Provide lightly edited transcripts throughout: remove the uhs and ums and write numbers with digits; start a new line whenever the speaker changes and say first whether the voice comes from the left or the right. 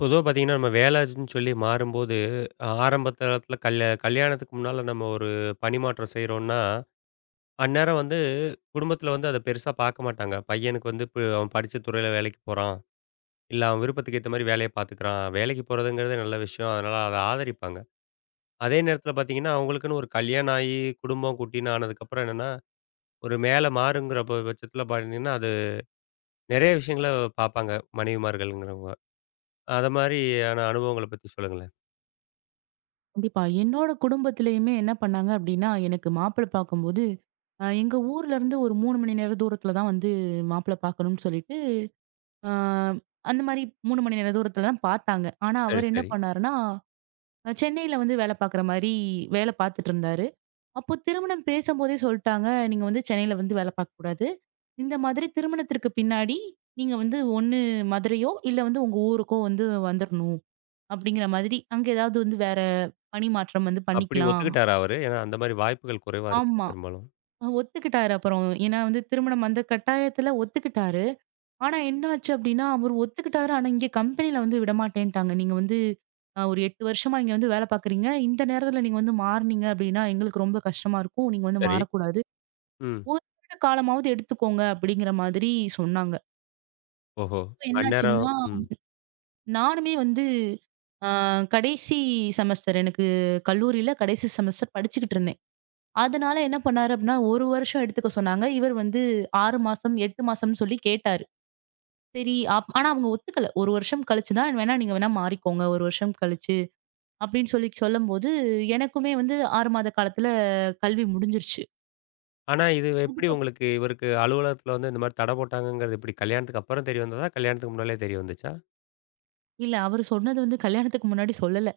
left: பொதுவா பார்த்தீங்கன்னா, நம்ம வேலைன்னு சொல்லி மாறும்போது, ஆரம்ப தளத்தில கல்யாணத்துக்கு முன்னால நம்ம ஒரு பணிமாற்றம் செய்றோம்னா, அந்நேரம் வந்து குடும்பத்தில வந்து அத பெருசா பார்க்க மாட்டாங்க. பையனுக்கு வந்து இப்ப அவன் படிச்ச துறையில வேலைக்கு போறான். இல்ல அவன் விருப்பத்துக்கு ஏத்த மாரி வேலைய பார்த்துக்கிறான். வேலைக்கு போறதுங்கிறதே நல்ல விஷயம். அதனால அத ஆதரிப்பாங்க. அதே நேரத்தில பார்த்தீங்கன்னா, அவங்களுக்குன்னு ஒரு கல்யாணம் ஆயி, குடும்பம் குட்டின்னு ஆனதுக்கப்புறம் என்னன்னா, ஒரு மேல மாறுங்கிற பட்சத்தில பார்த்தீங்கன்னா, அது நெறைய விஷயங்கள பார்ப்பாங்க மனைவிமார்கள்ங்கிறவங்க. அத மாரியான அனுபவங்கள பத்தி சொல்லுங்களேன்.
right: கண்டிப்பா. என்னோட குடும்பத்திலயுமே என்ன பண்ணாங்க அப்டின்னா, எனக்கு மாப்பிள பார்க்கும்போது, எங்க ஊர்ல இருந்து ஒரு 3 மணி நேர தூரத்துல தான் வந்து மாப்பிள பார்க்கணும்னு சொல்லிட்டு, அ அந்த மாரி 3 மணி நேர தூரத்துல தான் பார்த்தாங்க. ஆனா,
left: சரி,
right: அவரு என்ன
left: சரி.
right: பண்ணாருன்னா, சென்னையில வந்து வேல பார்க்குற மாரி வேல பார்த்துட்டு இருந்தாரு. அப்போ திருமணம் பேசம்போதே சொல்ட்டாங்க, "நீங்க வந்து சென்னையில வந்து வேல பார்க்கக்கூடாது. இந்த மாதிரி திருமணத்திற்கு பின்னாடி நீங்க வந்து ஒண்ணு மதுரையோ, இல்ல வந்து உங்க ஊருக்கோ வந்து வந்துரணும்." அப்டிங்கிற மாதிரி, அங்க ஏதாவது வந்து வேற பணி மாற்றம் வந்து
left: அப்படி
right: பண்ணிக்கலாம்.
left: ஒத்துக்கிட்டாரா அவரு? ஏன்னா அந்த மாரி வாய்ப்புகள் குறைவா இருக்கும்
right: ஆமா.
left: பெரும்பாலும்.
right: ஒத்துக்கிட்டாரு அப்புறம். ஏன்னா வந்து திருமணம் அந்த கட்டாயத்துல ஒத்துக்கிட்டாரு. ஆனா என்னாச்சு அப்டின்னா, அவரு ஒத்துக்கிட்டாரு. ஆனா இங்க கம்பெனில வந்து விடமாட்டேன்ட்டாங்க. நீங்க வந்து ஒரு 8 வருஷமா இங்க வந்து வேல பார்க்குறீங்க. இந்த நேரத்துல நீங்க வந்து மாறுனீங்க அப்டின்னா, எங்களுக்கு ரொம்ப கஷ்டமா இருக்கும். நீங்க வந்து
left: சரி.
right: மாறக்கூடாது.
left: ம்.
right: ஒரு வருட காலமாவது எடுத்துக்கோங்க அப்டிங்கிற மாதிரி சொன்னாங்க.
left: ஓஹோ!
right: அப்ப
left: அந்நேரம்
right: என்னாச்சுன்னா,
left: ம்.
right: நானுமே வந்து அ கடைசி செமஸ்டர் எனக்கு கல்லூரியில கடைசி செமஸ்டர் படிச்சுக்கிட்டு இருந்தேன். அதனால என்ன பண்ணாரு அப்படின்னா, 1 வருஷம் எடுத்துக்க சொன்னாங்க. இவர் வந்து 6 மாசம், 8 மாசம்னு சொல்லி கேட்டாரு. சரி ஆனா அவங்க ஒத்துக்கல. 1 வருஷம் கழிச்சு தான் வேணா நீங்க வேணா மாறிக்கோங்க. 1 வருஷம் கழிச்சு அப்படின்னு சொல்லும்போது, எனக்குமே வந்து 6 மாத காலத்துல கல்வி முடிஞ்சிருச்சு.
left: ஆனா இது எப்படி
right: அதுக்கப்
left: உங்களுக்கு இவருக்கு அலுவலகத்துல வந்து இந்த மாரி தடை போட்டாங்கங்கிறது எப்படி? கல்யாணத்துக்கு அப்புறம் தெரிய வந்ததா? கல்யாணத்துக்கு முன்னாலயே தெரிய வந்துச்சா?
right: இல்ல அவரு சொன்னது வந்து கல்யாணத்துக்கு முன்னாடி சொல்லல.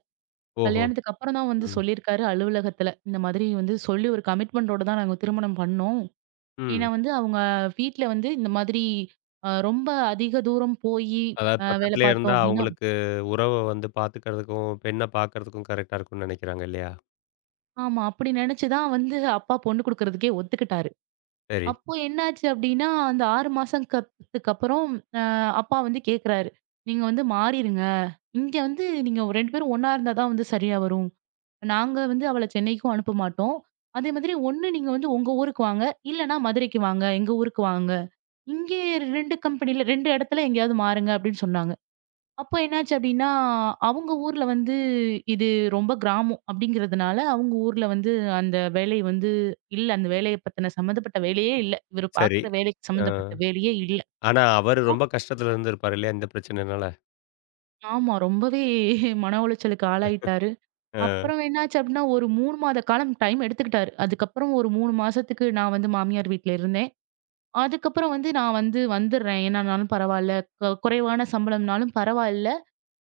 left: ஓஹோ!
right: கல்யாணத்துக்கு அப்புறம் தான் வந்து
left: ம்.
right: சொல்லியிருக்காரு அலுவலகத்துல. இந்த மாதிரி வந்து சொல்லி ஒரு கமிட்மெண்டோட தான் நாங்க திருமணம் பண்ணோம். ஏன்னா
left: ம்.
right: வந்து அவங்க வீட்ல வந்து இந்த மாதிரி ரொம்ப அதிக தூரம் போயி
left: அதாவது
right: வேலை
left: பக்கத்திலேயே இருந்தா
right: பார்த்தோம் அப்படின்னா
left: அவங்களுக்கு உறவ வந்து பாத்துக்கிறதுக்கும், பெண்ண பாக்கறதுக்கும் கரெக்ட்டா இருக்கும்னு நெனைக்கிறாங்க இல்லையா?
right: ஆமா. அப்படி நெனச்சு தான் வந்து அப்பா பொண்ணு குடுக்குறதுக்கே ஒத்துக்கிட்டாரு.
left: சரி,
right: அப்போ என்னாச்சு அப்டின்னா, அந்த 6 மாசம் கத்துக்கு அப்புறம் அ அப்பா வந்து கேக்குறாரு. "நீங்க வந்து மாறிருங்க. இங்க வந்து நீங்க 2 பேரும் ஒண்ணா இருந்தா தான் வந்து சரியா வரும். நாங்க வந்து அவள சென்னைக்கும் அனுப்ப மாட்டோம். அதே மாதிரி ஒண்ணு நீங்க வந்து உங்க ஊருக்கு வாங்க. இல்லன்னா மதுரைக்கு வாங்க. எங்க ஊருக்கு வாங்க. இங்கேயே 2 கம்பெனில 2 இடத்துல எங்கேயாவது மாறுங்க" அப்படின்னு சொன்னாங்க. அப்ப என்னாச்சு அப்டின்னா, அவங்க ஊர்ல வந்து இது ரொம்ப கிராமம் அப்டிங்கிறதுனால, அவங்க ஊர்ல வந்து அந்த வேலை வந்து இல்ல. அந்த வேலைய பத்தின சம்மந்தப்பட்ட வேலையே இல்ல. இவரு
left: சரி.
right: பார்க்குற வேலைக்கு
left: அ
right: சம்மந்தப்பட்ட வேலையே இல்ல.
left: ஆனா அவரு ரொம்ப
right: ஆம்
left: கஷ்டத்துல இருந்திருப்பாரு இல்லையா? இந்த பிரச்சனைனால.
right: ஆமா. ரொம்பவே மன உளைச்சலுக்கு ஆளாயிட்டாரு.
left: அ
right: அப்புறம் என்னாச்சு அப்டின்னா, ஒரு 3 மாத காலம் டைம் எடுத்துக்கிட்டாரு. அதுக்கப்புறம் ஒரு 3 மாசத்துக்கு நான் வந்து மாமியார் வீட்ல இருந்தேன். அதுக்கப்புறம் வந்து நான் வந்து வந்துர்றேன். என்னனாலும் பரவால்ல. குறைவான சம்பளம்னாலும் பரவால்ல.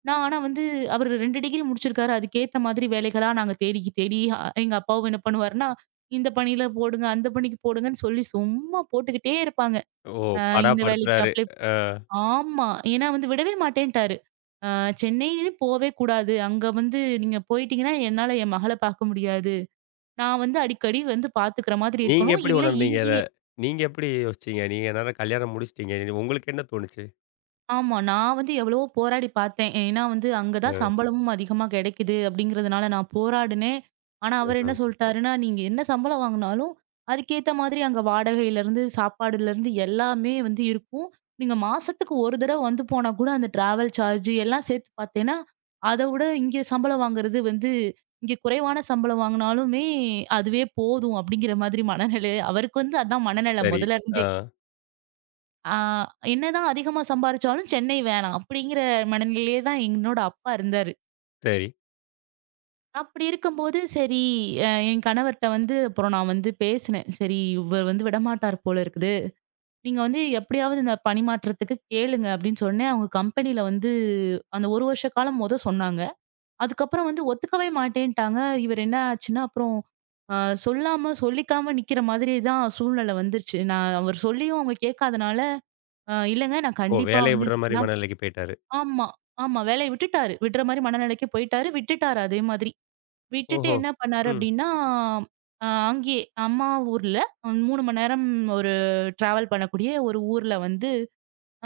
right: நான் ஆனா வந்து அவரு 2 டிகிரி முடிச்சிருக்காரு. அதுக்கேத்த மாதிரி வேலைகளா நாங்க தேடி தேடி எங்க அப்பாவும் என்ன பண்ணுவாருன்னா, இந்த பணியில போடுங்க, அந்த பணிக்கு போடுங்கன்னு சொல்லி சும்மா போட்டுக்கிட்டே இருப்பாங்க.
left: ஓ!
right: அ இந்த வேலைக்கு
left: பாடாப்படுத்துறாரு.
right: அப்ளை ஆமா. ஏன்னா வந்து விடவே மாட்டேன்ட்டாரு. அ சென்னைன்னு போவே கூடாது. அங்க வந்து நீங்க போயிட்டீங்கன்னா, என்னால என் மகள பார்க்க முடியாது. நான் வந்து அடிக்கடி வந்து பார்த்துக்கிற மாதிரி
left: நீங்க
right: இருக்கணும்.
left: எப்படி
right: இல்ல
left: உணர்ந்தீங்க அத?
right: இங்கேயே
left: நீங்க எப்படி யோசிச்சீங்க? நீங்க என்னன்னா கல்யாணம் முடிச்சுட்டீங்க. இனி உங்களுக்கு என்ன தோணுச்சு?
right: ஆமா. நான் வந்து எவ்வளவோ போராடி பார்த்தேன். ஏன்னா வந்து அங்க
left: அ,
right: தான் சம்பளமும் அதிகமா கிடைக்குது அப்படிங்கிறதுனால நான் போராடினேன். ஆனா அவரு என்ன
left: ம்ஹ்ம்.
right: சொல்ட்டாருன்னா, "நீங்க என்ன சம்பளம் வாங்குனாலும், அதுக்கேத்த மாதிரி அங்க வாடகையிலருந்து, சாப்பாடுலருந்து எல்லாமே வந்து இருக்கும். நீங்க மாசத்துக்கு ஒரு தடவ வந்து போனா கூட அந்த டிராவல் சார்ஜ் எல்லாம் சேர்த்து பார்த்தேன்னா, அத விட இங்க சம்பளம் வாங்குறது வந்து இங்க குறைவான சம்பளம் வாங்குனாலுமே அதுவே போதும்." அப்படிங்கிற மாதிரி மனநிலை அவருக்கு வந்து அதான் மனநலம்
left: சரி. ஆ,
right: முதல்லருந்தே. ஆ என்னதான் அதிகமா சம்பாரிச்சாலும் சென்னை வேணாம் அப்படிங்கிற மனநிலையிலே தான் என்னோட அப்பா இருந்தாரு.
left: சரி.
right: அப்படி இருக்கும்போது சரி என் கணவர்ட்ட வந்து அப்புறம் நான் வந்து பேசினேன். "சரி இவர் வந்து விடமாட்டார் போல இருக்குது. நீங்க வந்து எப்படியாவது இந்த பணிமாற்றத்துக்கு கேளுங்க" அப்படின்னு சொன்னேன். அவங்க கம்பெனியில வந்து அந்த 1 வருஷ காலம் மொத சொன்னாங்க. அதுக்கப்புறம் வந்து ஒத்துக்கவே மாட்டேன்ட்டாங்க. இவர் என்ன ஆச்சுன்னா, அப்புறம் அ சொல்லாம சொல்லிக்காம நிக்கிற மாதிரி தான் சூழ்நிலை வந்துருச்சு. நான் அவர் சொல்லியும் அவங்க கேட்காதனால, இல்லங்க நான்
left: ஓ!
right: கண்டிப்பா
left: வேலைய
right: வந்து
left: விடுற
right: நிக்க
left: மாரி
right: தான்
left: மனநிலைக்கு போயிட்டாரு.
right: ஆமா, ஆமா. வேலைய விட்டுட்டாரு. விடுற மாரி மனநிலைக்கு போயிட்டாரு. விட்டுட்டாரு அதே மாதிரி. விட்டுட்டு
left: ஓஹோ!
right: என்ன பண்ணாரு
left: ம்.
right: அப்டின்னா, அங்கேயே அம்மா ஊர்ல 3 மணி நேரம் ஒரு டிராவல் பண்ணக்கூடிய ஒரு ஊர்ல வந்து,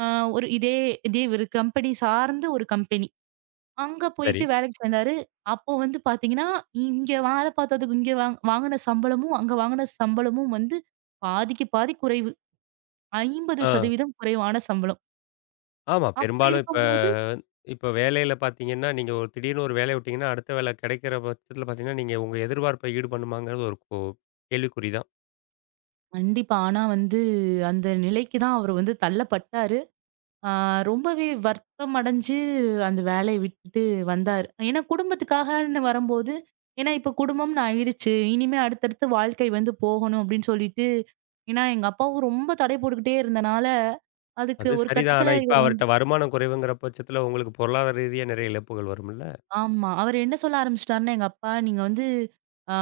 right: அ ஒரு இதே இதே ஒரு கம்பெனி சார்ந்து ஒரு கம்பெனி. அங்க
left: சரி.
right: போயிட்டு வேலைக்கு சேர்ந்தாரு. அப்போ வந்து பார்த்தீங்கன்னா, இங்க வேலை பார்த்ததுக்கு இங்க வாங்குன சம்பளமும், அங்க வாங்குன சம்பளமும் வந்து பாதிக்கு பாதி குறைவு.
left: ஆ.
right: 50% குறைவான சம்பளம்.
left: ஆமா.
right: அப்டி
left: பெரும்பாலும் இப்ப
right: இருக்கும்போது
left: இப்ப வேலையில பார்த்தீங்கன்னா, நீங்க ஒரு திடீர்னு ஒரு வேலைய விட்டீங்கன்னா, அடுத்த வேலை கிடைக்கிற பட்சத்தில பார்த்தீங்கன்னா, நீங்க உங்க எதிர்பார்ப்ப ஈடு பண்ணுமாங்கிறது ஒரு கேள்விக்குறி தான்.
right: கண்டிப்பா. ஆனா வந்து அந்த நிலைக்கு தான் அவரு வந்து தள்ளப்பட்டாரு. ஆ ரொம்பவே வருத்தம் அடைஞ்சு அந்த வேலைய விட்டுட்டு வந்தாரு. ஏன்னா குடும்பத்துக்காகன்னு வரும்போது, ஏன்னா இப்ப குடும்பம்னு ஆயிடுச்சு. இனிமே அடுத்தடுத்து வாழ்க்கை வந்து போகணும் அப்படின்னு சொல்லிட்டு, ஏன்னா எங்க அப்பாவும் ரொம்ப தடை போட்டுக்கிட்டே இருந்தனால, அதுக்கு
left: அது
right: ஒரு
left: சரிதான். ஆனா,
right: கட்டத்துல
left: இப்ப
right: இவர் வந்து
left: அவர்ட்ட வருமானம் குறைவுங்கிற பட்சத்தில உங்களுக்கு பொருளாதார ரீதியா நிறைய இழப்புகள் வரும்ல?
right: ஆமா. அவர் என்ன சொல்ல ஆரம்பிச்சுட்டாருன்னா, எங்க அப்பா நீங்க வந்து ஆ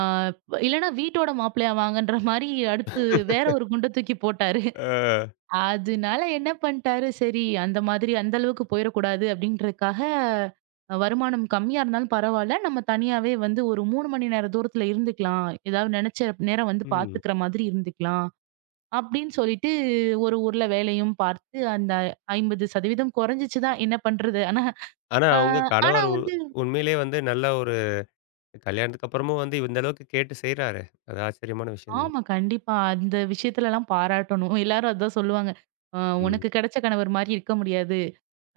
right: இல்லன்னா வீட்டோட மாப்பிள்ளையா வாங்கன்ற மாரி அடுத்து வேற ஒரு குண்ட தூக்கி போட்டாரு.
left: அ.
right: அதனால என்ன பண்ணிட்டாரு, சரி அந்த மாதிரி அந்த அளவுக்கு போயிறக்கூடாது அப்படின்றதுக்காக, வருமானம் கம்மியா இருந்தாலும் பரவால்ல. நம்ம தனியாவே வந்து ஒரு 3 மணி நேர தூரத்துல இருந்துக்கலாம். ஏதாவது நினைச்ச நேரம் வந்து
left: ம்.
right: பார்த்துக்கிற மாதிரி இருந்துக்கலாம். அப்படின்னு சொல்லிட்டு ஒரு ஊர்ல வேலையும் பார்த்து அந்த 50% குறைஞ்சிச்சு தான். என்ன பண்றது?
left: ஆனா,
right: அ
left: உங்க
right: ஆனா
left: கணவர்
right: வந்து
left: உண்மையிலேயே வந்து நல்ல ஒரு கல்யாணத்துக்கு அப்புறமும் வந்து இந்த அளவுக்கு கேட்டு செய்றாரு. அது ஆச்சரியமான விஷயம் தான்.
right: ஆமா கண்டிப்பா. அந்த விஷயத்துலலாம் பாராட்டணும். எல்லாரும் அதான் சொல்லுவாங்க. "அ
left: ம்.
right: உனக்கு கிடைச்ச கணவர் மாரி இருக்க முடியாது.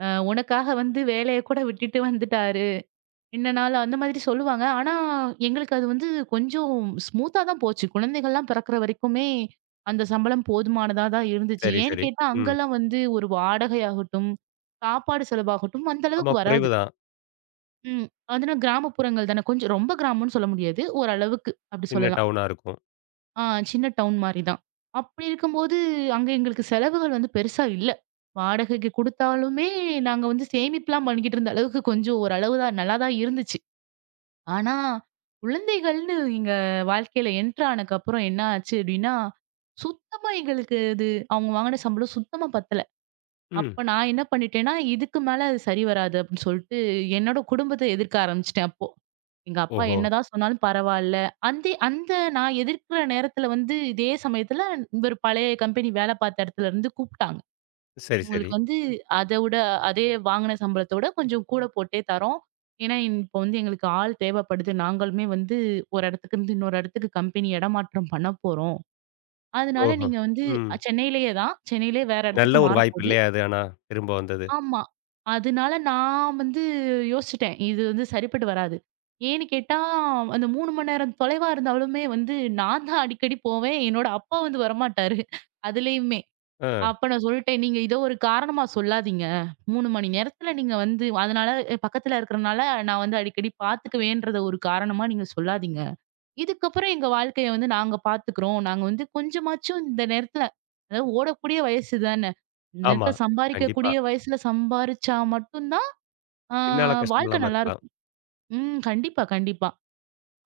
right: உனக்காக வந்து வேலைய கூட விட்டுட்டு வந்துட்டாரு." என்ன நாள் அந்த மாதிரி சொல்லுவாங்க. ஆனா, எங்களுக்கு அது வந்து கொஞ்சம் ஸ்மூத்தா தான் போச்சு. குழந்தைகள்லாம் பிறக்கிற வரைக்குமே, அந்த சம்பளம் போதுமானதா தான் இருந்துச்சு.
left: சரி,
right: ஏன்னு
left: சரி.
right: கேட்டா,
left: ம்.
right: அங்கலாம் வந்து ஒரு வாடகையாகட்டும், சாப்பாடு செலவாகட்டும், அந்த
left: ஆமா
right: அளவுக்கு வராது.
left: குறைவு தான்.
right: ம். அதுனா கிராமப்புறங்கள் தானே. கொஞ்சம் ரொம்ப கிராமம்னு சொல்ல முடியாது. ஓரளவுக்கு அப்படி
left: சின்ன
right: சொல்லலாம்.
left: டவுனா இருக்கும்.
right: ஆ சின்ன டவுன் மாரி தான். அப்படி இருக்கும்போது, அங்க எங்களுக்கு செலவுகள் வந்து பெருசா இல்ல. வாடகைக்கு குடுத்தாலுமே, நாங்க வந்து சேமிப்புலாம் பண்ணிக்கிட்டு இருந்த அளவுக்கு கொஞ்சம் ஓரளவு தான் நல்லா தான் இருந்துச்சு. ஆனா, குழந்தைகள்னு எங்க வாழ்க்கையில என்டர் ஆனதுக்கப்புறம் என்ன ஆச்சு அப்டின்னா, சுத்தமா எங்களுக்கு அது அவங்க வாங்குன சம்பளம் சுத்தமா பத்தல.
left: ம்.
right: அப்ப நான் என்ன பண்ணிட்டேன்னா, இதுக்கு மேல அது சரி வராது அப்டின்னு சொல்லிட்டு, என்னோட குடும்பத்த எதிர்க்க ஆரம்பிச்சுட்டேன் அப்போ. எங்க அப்பா
left: ஓஹோ!
right: என்னதான் சொன்னாலும் பரவால்ல. அந்த நான் எதிர்க்கிற நேரத்துல வந்து இதே சமயத்துல இவரு பழைய கம்பெனி வேல பார்த்த இடத்துல இருந்து கூப்ட்டாங்க.
left: சரி, சரி.
right: உங்களுக்கு வந்து அத விட அதே வாங்குன சம்பளத்த விட கொஞ்சம் கூட போட்டே தரோம். ஏன்னா, இப்போ வந்து எங்களுக்கு ஆள் தேவைப்படுது. நாங்களுமே வந்து ஒரு இடத்துக்கு இருந்து இன்னொரு இடத்துக்கு கம்பெனி இடமாற்றம் பண்ண போறோம். அதனால
left: ஓஹோ!
right: நீங்க வந்து
left: ம்.
right: சென்னையிலேயே தான். சென்னையிலேயே வேற இடத்துக்கு
left: நல்ல ஒரு வாய்ப்பு
right: மாறப்போது.
left: இல்லையா அது ஆனா, திரும்ப வந்தது?
right: ஆமா. அதனால நான் வந்து யோசிச்சுட்டேன். இது வந்து சரிப்பட்டு வராது. ஏன்னு கேட்டா, அந்த 3 மணி நேரம் தொலைவா இருந்தாலுமே வந்து நான் தான் அடிக்கடி போவேன். என்னோட அப்பா வந்து வரமாட்டாரு. அதுலயுமே.
left: ஆ.
right: அப்ப நான் சொல்லிட்டேன். "நீங்க இத ஒரு காரணமா சொல்லாதீங்க. 3 மணி நேரத்துல நீங்க வந்து அதனால பக்கத்துல இருக்கறனால நான் வந்து அடிக்கடி பாத்துக்குவேன்றத ஒரு காரணமா நீங்க சொல்லாதீங்க. இதுக்கப்புறம் எங்க வாழ்க்கைய வந்து நாங்க பாத்துக்குறோம். நாங்க வந்து கொஞ்சமாச்சும் இந்த நேரத்துல அதாவது ஓடக்கூடிய வயசு தானே! இந்த
left: ஆமா.
right: நேரத்துல ம்.
left: கண்டிப்பா.
right: சம்பாரிக்கக்கூடிய வயசுல சம்பாரிச்சா மட்டும் தான், ஆ
left: பின்னால கஷ்டம்
right: வாழ்க்கை
left: இல்லாம இருக்கலாம்.
right: நல்லாருக்கும்." ம். கண்டிப்பா, கண்டிப்பா.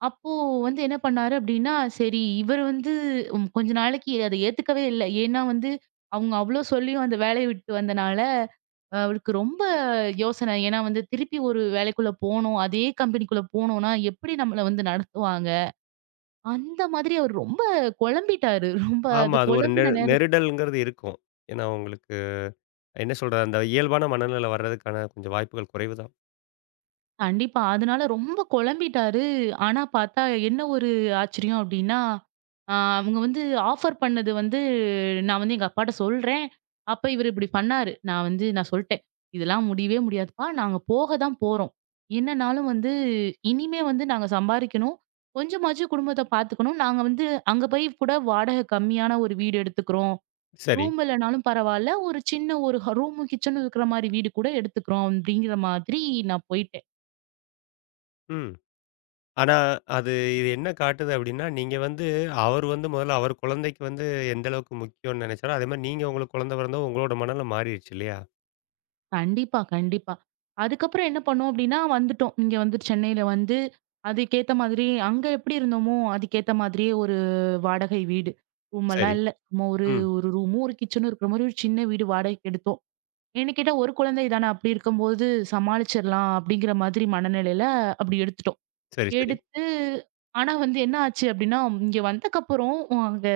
right: அப்போ வந்து என்ன பண்ணாரு அப்படின்னா, சரி இவர் வந்து கொஞ்ச நாளைக்கு அத ஏத்துக்கவே இல்ல. ஏன்னா வந்து அவங்க அவ்ளோ சொல்லியும் அந்த வேலைய விட்டு வந்தனால, அவருக்கு ரொம்ப யோசனை. ஏன்னா வந்து திருப்பி ஒரு வேலைக்குள்ள போணும். அதே கம்பெனிக்குள்ள போனோம்னா, எப்படி நம்மள வந்து நடத்துவாங்க? அந்த மாதிரி அவர் ரொம்ப குழம்பிட்டாரு. ரொம்ப
left: ஆமா.
right: அது
left: அது ஒரு
right: குழம்பின நேரத்துல
left: நெருடல்ங்கிறது இருக்கும். ஏன்னா, உங்களுக்கு என்ன சொல்றது? அந்த இயல்பான மனநிலை வர்றதுக்கான கொஞ்சம் வாய்ப்புகள் குறைவு தான்.
right: கண்டிப்பா. அதனால ரொம்ப குழம்பிட்டாரு. ஆனா பார்த்தா என்ன ஒரு ஆச்சரியம் அப்டின்னா, அவங்க வந்து ஆஃபர் பண்ணது வந்து நான் வந்து எங்க அப்பாட்ட சொல்றேன். அப்ப இவரு இப்டி பண்ணாரு. நான் வந்து நான் சொல்ட்டேன். "இதெல்லாம் முடியவே முடியாதுப்பா. நாங்க போக தான் போறோம். என்னனாலும் வந்து இனிமே வந்து நாங்க சம்பாரிக்கணும். கொஞ்சமாச்சும் குடும்பத்த பார்த்துக்கணும். நாங்க வந்து அங்க போய் கூட வாடகை கம்மியான ஒரு வீடு எடுத்துக்கிறோம்.
left: சரி.
right: ரூம் இல்லனாலும் பரவால்ல. ஒரு சின்ன ஒரு ரூமும், கிச்சனும் இருக்கிற மாரி வீடு கூட எடுத்துக்கிறோம்." அப்டிங்கிற மாதிரி நான் போயிட்டேன்.
left: ம். ஆனா, அது இது என்ன காட்டுது அப்டின்னா, நீங்க வந்து அவர் வந்து முதல்ல அவர் குழந்தைக்கு வந்து எந்த அளவுக்கு முக்கியம்னு நெனைச்சாரோ, அதே மாரி நீங்க உங்களுக்கு குழந்தை பிறந்தவும் உங்களோட மனநிலை மாறிருச்சு இல்லையா?
right: கண்டிப்பா, கண்டிப்பா. அதுக்கப்புறம் என்ன பண்ணோம் அப்டின்னா, வந்துட்டோம். இங்க வந்து சென்னையில வந்து அதுக்கேத்த மாதிரி அங்க எப்டி இருந்தோமோ, அதுக்கேத்த மாதிரியே ஒரு வாடகை வீடு.
left: சரி.
right: ரூமெல்லாம் இல்ல. சும்மா ஒரு
left: ம்.
right: ஒரு ரூமும், ஒரு கிச்சனும் இருக்கிற மாரி ஒரு சின்ன வீடு வாடகைக்கு எடுத்தோம். ஏன்னு கேட்டா, ஒரு குழந்தை தானே அப்டி இருக்கும்போது சமாளிச்சிடலாம் அப்டிங்கிற மாதிரி மனநிலையில அப்டி எடுத்துட்டோம்.
left: சரி, சரி.
right: எடுத்து ஆனா வந்து என்ன ஆச்சு அப்டின்னா, இங்க வந்தக்கப்புறம் அங்க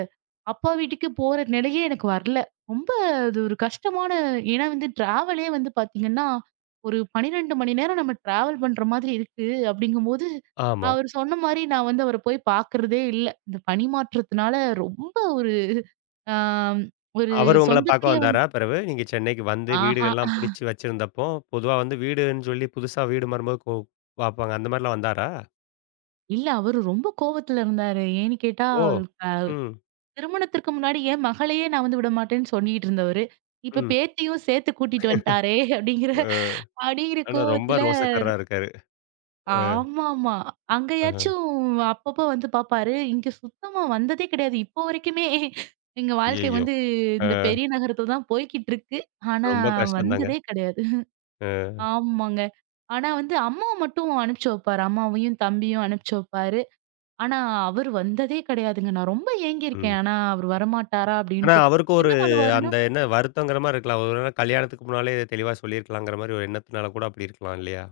right: அப்பா வீட்டுக்கு போற நிலையே எனக்கு வரல. ரொம்ப அது ஒரு கஷ்டமான ஏன்னா வந்து டிராவலே வந்து பார்த்தீங்கன்னா, ஒரு 12 மணி நேரம் நம்ம டிராவல் பண்ற மாதிரி இருக்கு. அப்படிங்கும்போது,
left: ஆமா.
right: அவர் சொன்ன மாரி நான் வந்து அவர போய் பார்க்கிறதே இல்ல. இந்த பணி மாற்றத்தினால ரொம்ப ஒரு ஆ ஒரு
left: அவரு உங்கள பார்க்க
right: சொந்தத்தையே
left: வந்தாரா
right: வந்து
left: பிறவு? நீங்க சென்னைக்கு வந்து
right: ஆஹா.
left: வீடுகள்லாம் பிடிச்சு வச்சிருந்தப்போ, பொதுவா வந்து வீடுன்னு சொல்லி புதுசா வீடு மாறும்போது கு பார்ப்பாங்க. அந்த மாரிலாம் வந்தாரா?
right: இல்ல அவரு ரொம்ப கோவத்துல இருந்தாரு. ஏன்னு கேட்டா,
left: ஓ!
right: அ
left: ம்,
right: திருமணத்திற்கு முன்னாடி என் மகளையே நான் வந்து விடமாட்டேன்னு சொல்லிட்டு இருந்தவரு. இப்ப
left: ம்.
right: பேத்தியும் சேர்த்து கூட்டிட்டு வந்துட்டாரே அப்படிங்கிற
left: அ.
right: அப்படிங்கிற
left: ஆனா ரொம்ப
right: கோவத்துல
left: ரோசக்காரரா இருக்காரு. அ.
right: ஆமாமா.
left: ஆஹ.
right: அங்கயாச்சும் அப்பப்போ வந்து பாப்பாரு. இங்க சுத்தமா வந்ததே கிடையாது. இப்போ வரைக்குமே எங்க வாழ்க்கை
left: ஐயய்யோ!
right: வந்து
left: அ.
right: இந்த பெரிய நகரத்துல தான் போய்க்கிட்டு இருக்கு. ஆனா
left: ரொம்ப கஷ்டம் தாங்க.
right: வந்ததே கிடையாது.
left: அ.
right: ஆமாங்க. ஆனா வந்து அம்மாவ மட்டும் அனுப்பிச்சு வைப்பாரு. அம்மாவையும், தம்பியும் அனுப்பிச்சு வைப்பாரு. ஆனா அவரு வந்ததே கிடையாதுங்க. நான் ரொம்ப ஏங்கியிருக்கேன்.
left: ம்.
right: ஆனா அவரு வரமாட்டாரா
left: ஆனா,
right: அப்டின்ட்டு.
left: அவருக்கும் ஒரு
right: என்ன பண்ணுவாருன்னா
left: அந்த என்ன வருத்தங்கிற மாரி இருக்கலாம். ஒரு வேள கல்யாணத்துக்கு முன்னாலே இதை தெளிவா சொல்லியிருக்கலாங்கிற மாரி ஒரு எண்ணத்தினால கூட அப்படி இருக்கலாம் இல்லையா?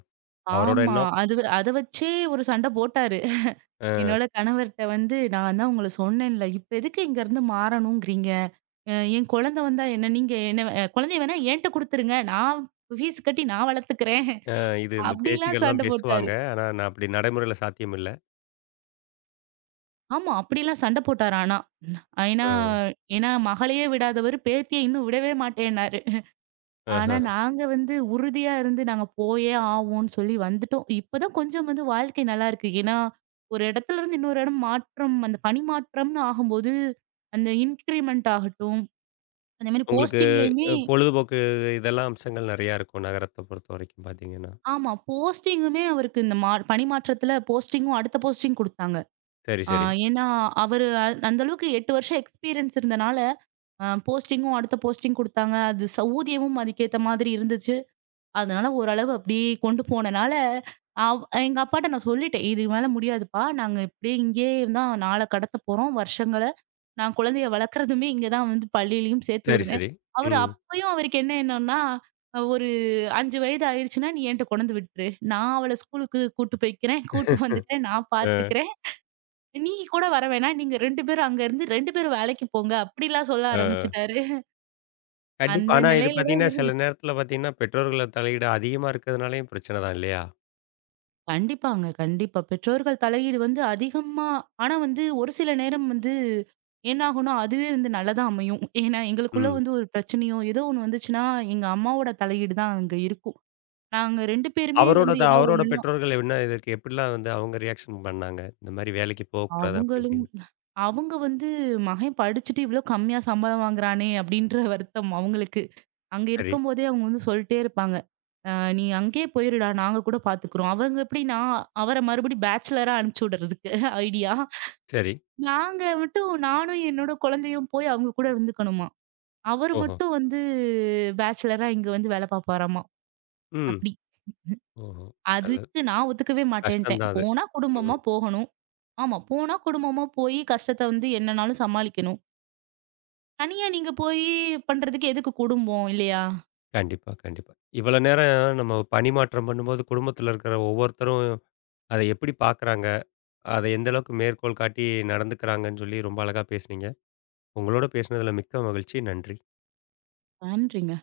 left: அவரோட
right: ஆமா.
left: எண்ணம்.
right: அது அத வச்சே ஒரு சண்ட போட்டாரு.
left: அ,
right: என்னோட கணவர்ட்ட வந்து நான் தான் உங்கள சொன்னேன்ல. இப்ப எதுக்கு இங்கருந்து மாறணும்ங்கிறீங்க? என் குழந்தை வந்தா என்ன நீங்க என்ன குழந்தைய வேணா என்ட்ட குடுத்துருங்க. நான் ஃபீஸ் கட்டி நான் வளர்த்துக்கிறேன்.
left: அ இது இந்த
right: அப்படிலாம்
left: பேச்சுக்கள்லாம்
right: சண்டை
left: பேசுவாங்க.
right: போட்டாரு.
left: ஆனா, நான் அப்படி நடைமுறையில சாத்தியம் இல்ல.
right: ஆமா, அப்படிலாம் சண்டை போட்டாரு ஆனா. ஏன்னா
left: அ,
right: ஏன்னா மகளையே விடாதவரு பேத்திய இன்னும் விடவே மாட்டேன்னாரு. ஆனா
left: ஆஹ.
right: நாங்க வந்து உறுதியா இருந்து நாங்க போயே ஆவோம்ன்னு சொல்லி வந்துட்டோம். இப்பதான் கொஞ்சம் வந்து வாழ்க்கை நல்லா இருக்கு. ஏன்னா ஒரு இடத்துல இருந்து இன்னொரு இடம் மாற்றம் அந்த பணி மாற்றம்னு ஆகும்போது, அந்த இன்கிரிமெண்ட் ஆகட்டும், அந்த மாரி
left: உங்களுக்கு
right: போஸ்டிங்லயுமே
left: பொழுதுபோக்கு இதெல்லாம் அம்சங்கள் நெறையா இருக்கும் நகரத்த பொறுத்தவரைக்கும் பார்த்தீங்கன்னா.
right: ஆமா. போஸ்டிங்குமே அவருக்கு இந்த பணி மாற்றத்துல போஸ்டிங்கும் அடுத்த போஸ்டிங் குடுத்தாங்க.
left: சரி,
right: ஆ
left: சரி.
right: ஏன்னா, அவரு அந்த அளவுக்கு 8 வருஷம் எக்ஸ்பீரியன்ஸ் இருந்தனால, போஸ்டிங்கும் அடுத்த போஸ்டிங் குடுத்தாங்க. அது ஊதியமும் அதுக்கேத்த மாதிரி இருந்துச்சு. அதனால ஓரளவு அப்படியே கொண்டு போனனால, அவ் எங்க அப்பாட்ட நான் சொல்லிட்டேன். "இதுக்கு மேல முடியாதுப்பா. நாங்க இப்படியே இங்கேயே தான் நாள கடத்த போறோம். வருஷங்கள்" நான் குழந்தைய வளர்க்குறதுமே இங்க தான் வந்து பள்ளியிலயும் சேர்த்து
left: சரி,
right: விடுவேன்.
left: சரி.
right: அவரு
left: ம்.
right: அப்பயும் அவருக்கு என்ன எண்ணம்னா, ஒரு 5 வயது ஆயிருச்சுன்னா, நீ என்ட்ட கொண்டு வந்து விட்டுரு. நான் அவள ஸ்கூலுக்கு கூட்டு போய்க்கிறேன். கூட்டு வந்துட்டேன். நான்
left: அ,
right: பார்த்துக்கிறேன். நீ கூட வர வேணாம். நீங்க 2 பேரும் அங்க இருந்து 2 பேரும் வேலைக்கு போங்க. அப்படிலாம் சொல்ல
left: அ.
right: ஆரம்பிச்சுட்டாரு.
left: கண்டிப்பா.
right: அந்த
left: ஆனா, இது
right: நிலையில தான்
left: பார்த்தீங்கன்னா, சில
right: இருந்துச்சு.
left: நேரத்தில பார்த்தீங்கன்னா, பெற்றோர்கள தலையீடு அதிகமா இருக்கிறதுனாலயும் பிரச்சனை தான் இல்லையா?
right: கண்டிப்பாங்க. கண்டிப்பா. பெற்றோர்கள் தலையீடு வந்து அதிகமா ஆனா வந்து ஒரு சில நேரம் வந்து என்னாகும்னா, அதுவே வந்து நல்லதா அமையும். ஏன்னா, எங்களுக்குள்ள
left: ம்.
right: வந்து ஒரு பிரச்சனையோ, ஏதோ ஒண்ணு வந்துச்சுன்னா, எங்க அம்மாவோட தலையீடு தான் அங்க இருக்கும். நாங்க 2 பேருமே
left: அவரோட
right: வந்து ஏதோ
left: அவரோட
right: ஒண்ணுன்னா
left: பெற்றோர்கள் என்ன இதற்கு எப்படிலாம் வந்து அவங்க ரியாக்ஷன் பண்ணாங்க? இந்த மாரி வேலைக்கு போகக்கூடாது அப்படி
right: அவங்களும்
left: இப்படின்னு.
right: அவங்க வந்து மகன் படிச்சுட்டு இவ்ளோ கம்மியா சம்பளம் வாங்குறானே! அப்டின்ற வருத்தம் அவங்களுக்கு. அங்க
left: சரி,
right: இருக்கும்போதே அவங்க வந்து சொல்ட்டே இருப்பாங்க. "அ நீ அங்கேயே போயிருடா, நாங்க கூட பார்த்துக்குறோம்." அவங்க எப்டின்னா, அவர மறுபடியும் பேச்சுலரா அனுப்பிச்சு விடுறதுக்கு ஐடியா.
left: சரி.
right: நாங்க மட்டும் நானும் என்னோட குழந்தையும் போய் அவங்க கூட இருந்துக்கணுமா. அவரு
left: ஓஹோ!
right: மட்டும் வந்து பேச்சுலரா இங்க வந்து வேல பார்ப்பாராமா.
left: ம்.
right: அப்படி.
left: ஓஹோ! நல்லது.
right: அதுக்கு நான் ஒத்துக்கவே
left: கஷ்டம்
right: மாட்டேன்ட்டேன்.
left: தான் அது.
right: போனா குடும்பமா
left: ம்.
right: போகணும். ஆமா. போனா குடும்பமா போய் கஷ்டத்த வந்து என்னனாலும் சமாளிக்கணும். தனியா நீங்க போய் பண்றதுக்கு எதுக்கு குடும்பம் இல்லையா?
left: கண்டிப்பா, கண்டிப்பா. இவ்வளோ நேரம் நம்ம பணி மாற்றம் பண்ணும்போது குடும்பத்தில இருக்கிற ஒவ்வொருத்தரும் அத எப்படி பார்க்குறாங்க? அத எந்த அளவுக்கு மேற்கோள் காட்டி நடந்துக்கிறாங்கன்னு சொல்லி ரொம்ப அழகா பேசுனீங்க. உங்களோட பேசினதில மிக்க மகிழ்ச்சி. நன்றி.
right: பண்றீங்க.